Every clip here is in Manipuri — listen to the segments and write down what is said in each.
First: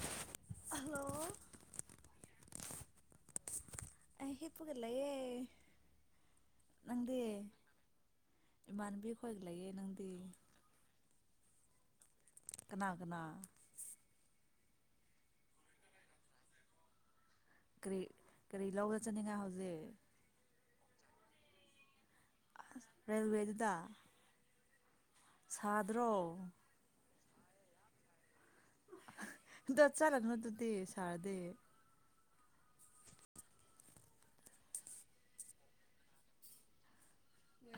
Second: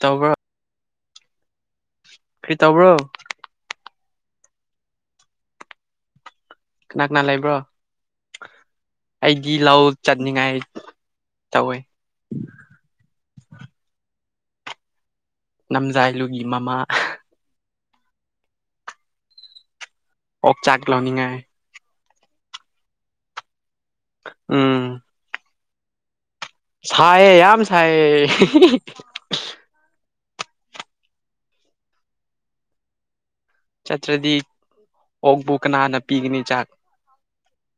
ꯇꯧꯕ꯭ꯔꯣ ꯍꯜꯂꯣ ꯀꯔꯤ ꯇꯧꯕ꯭ꯔꯣ ꯑ ꯍꯦꯄꯒ ꯂꯑꯦ ꯀꯅꯥ ꯀꯅꯥ ꯂꯩꯕ꯭ꯔꯣ ꯏꯃꯥꯟꯅꯕꯤ ꯈꯣꯏꯒ ꯑꯩꯗꯤ ꯂꯩꯌꯦ ꯂꯧ ꯅꯪꯗꯤ ꯆꯠꯅꯤꯡꯉꯥꯏ ꯇꯑꯣꯏ ꯀꯅꯥ ꯀꯅꯥ ꯅꯝꯖꯥꯏꯂꯨꯕꯤ ꯃꯃꯥ ꯀꯔꯤ ꯀꯔꯤ ꯂꯧꯒ ꯆꯠꯅꯤꯡꯉꯥꯏ ꯍꯧꯖꯤꯛ ꯑꯣꯛ ꯆꯥꯛ ꯂꯧꯅꯤꯡꯉꯥꯏ ꯔꯦꯜꯋꯦꯗꯨꯗ ꯎꯝ ꯁꯥꯥꯗ꯭ꯔꯣ ꯁꯥꯢꯌꯦ ꯌꯥꯝꯝ ꯁꯥꯏꯌꯦ ꯆꯠꯂꯛꯅ ꯑꯗꯨꯗꯤꯦ ꯁꯥꯔꯗꯦ ꯆꯠꯇ꯭ꯔꯗꯤ ꯑꯣꯛꯕꯨ ꯀꯅꯥꯅ ꯄꯤꯒꯅꯤ ꯆꯥꯛ ꯑ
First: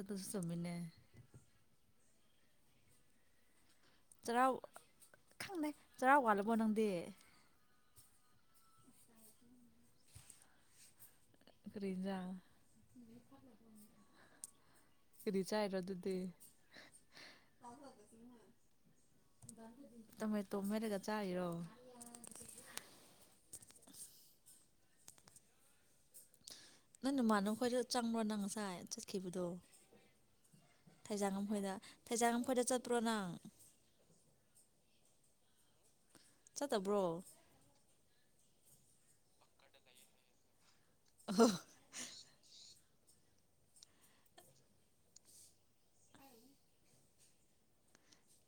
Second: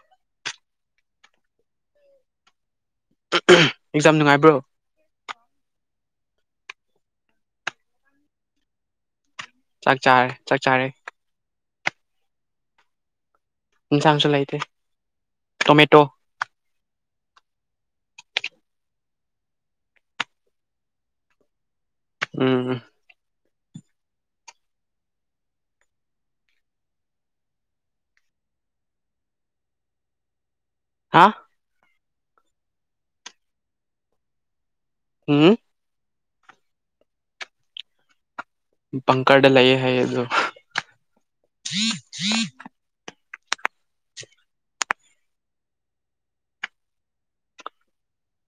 ꯑꯗꯨꯨꯁꯨ ꯆꯨꯝꯃꯤꯅꯦ ꯑꯦꯛꯖꯥꯝ ꯆꯩꯔꯥꯎ ꯅꯨꯡꯉꯥꯏꯕ꯭ꯔꯣ ꯈꯪꯅꯩ ꯆꯔꯥꯛ ꯋꯥꯠꯂꯕꯣ ꯅꯪꯗꯤ ꯆꯥꯛ ꯆꯥꯔꯦ ꯆꯥꯛ ꯆꯥꯔꯦ ꯀꯔꯤꯖꯥ ꯏꯁꯥꯡꯁꯨ ꯂꯩꯥꯏꯇꯦ ꯇꯣꯃꯦꯇꯣ ꯇꯃꯣꯏ ꯇꯣꯃꯦꯔꯒ ꯆꯥꯔꯣ ꯑꯝ ꯅꯪ ꯅꯃꯅ ꯈꯈꯣꯏꯗ ꯆꯪꯕ꯭ꯔꯣ ꯅꯪ ꯉꯁꯥꯏ ꯆꯠꯈꯤꯕꯗꯣ ꯍꯥ ꯊꯖꯪꯒꯝ ꯍꯗ ꯐꯩꯖꯥꯡꯝꯈꯣꯏꯗ ꯆꯠꯇꯄ꯭ꯔꯣ ꯅꯪ ꯎꯝ ꯆꯠꯇꯕ꯭ꯔꯣ ꯄꯪꯈꯥꯗ ꯂ ꯍꯌꯦ ꯍꯌꯦꯦꯣ ꯍ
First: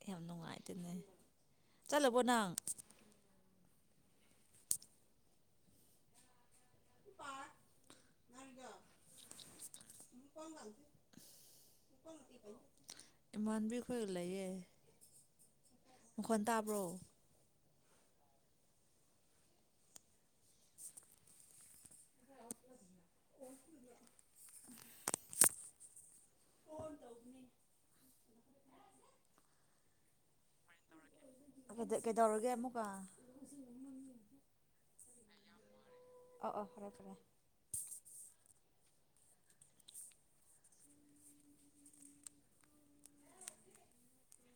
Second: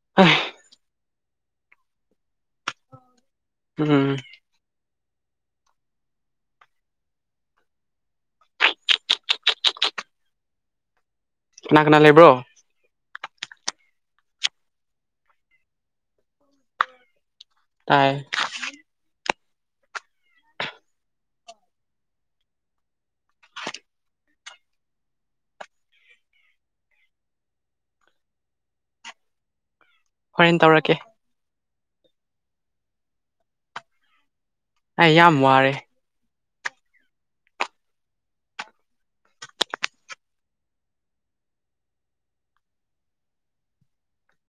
ꯌꯥꯝ ꯅꯨꯡꯉꯥꯏꯇꯅꯦ ꯆꯠꯂꯕꯣ ꯅꯪ ꯎꯝ ꯄꯥ ꯉꯖꯣ ꯀꯣꯟ ꯆꯥꯟꯊ ꯀꯅꯥ ꯀꯅꯥ ꯂꯩꯕ꯭ꯔꯣ ꯏꯃꯥꯟꯕꯤꯈꯣꯏ ꯂꯩꯌꯦ ꯃꯈꯣꯟ ꯇꯥꯕ꯭ꯔꯣ ꯇꯥꯏ [unintelligible] [unintelligible] ꯍꯣꯔꯦꯟ ꯇꯧꯔꯛꯀꯦ ꯀꯩꯗꯧꯔꯒꯦ ꯑꯃꯨꯛꯀ ꯑꯩ ꯌꯥꯝ ꯋꯥꯔꯦ ꯑꯣ ꯑꯣ ꯐꯔꯦ ꯐꯔꯦ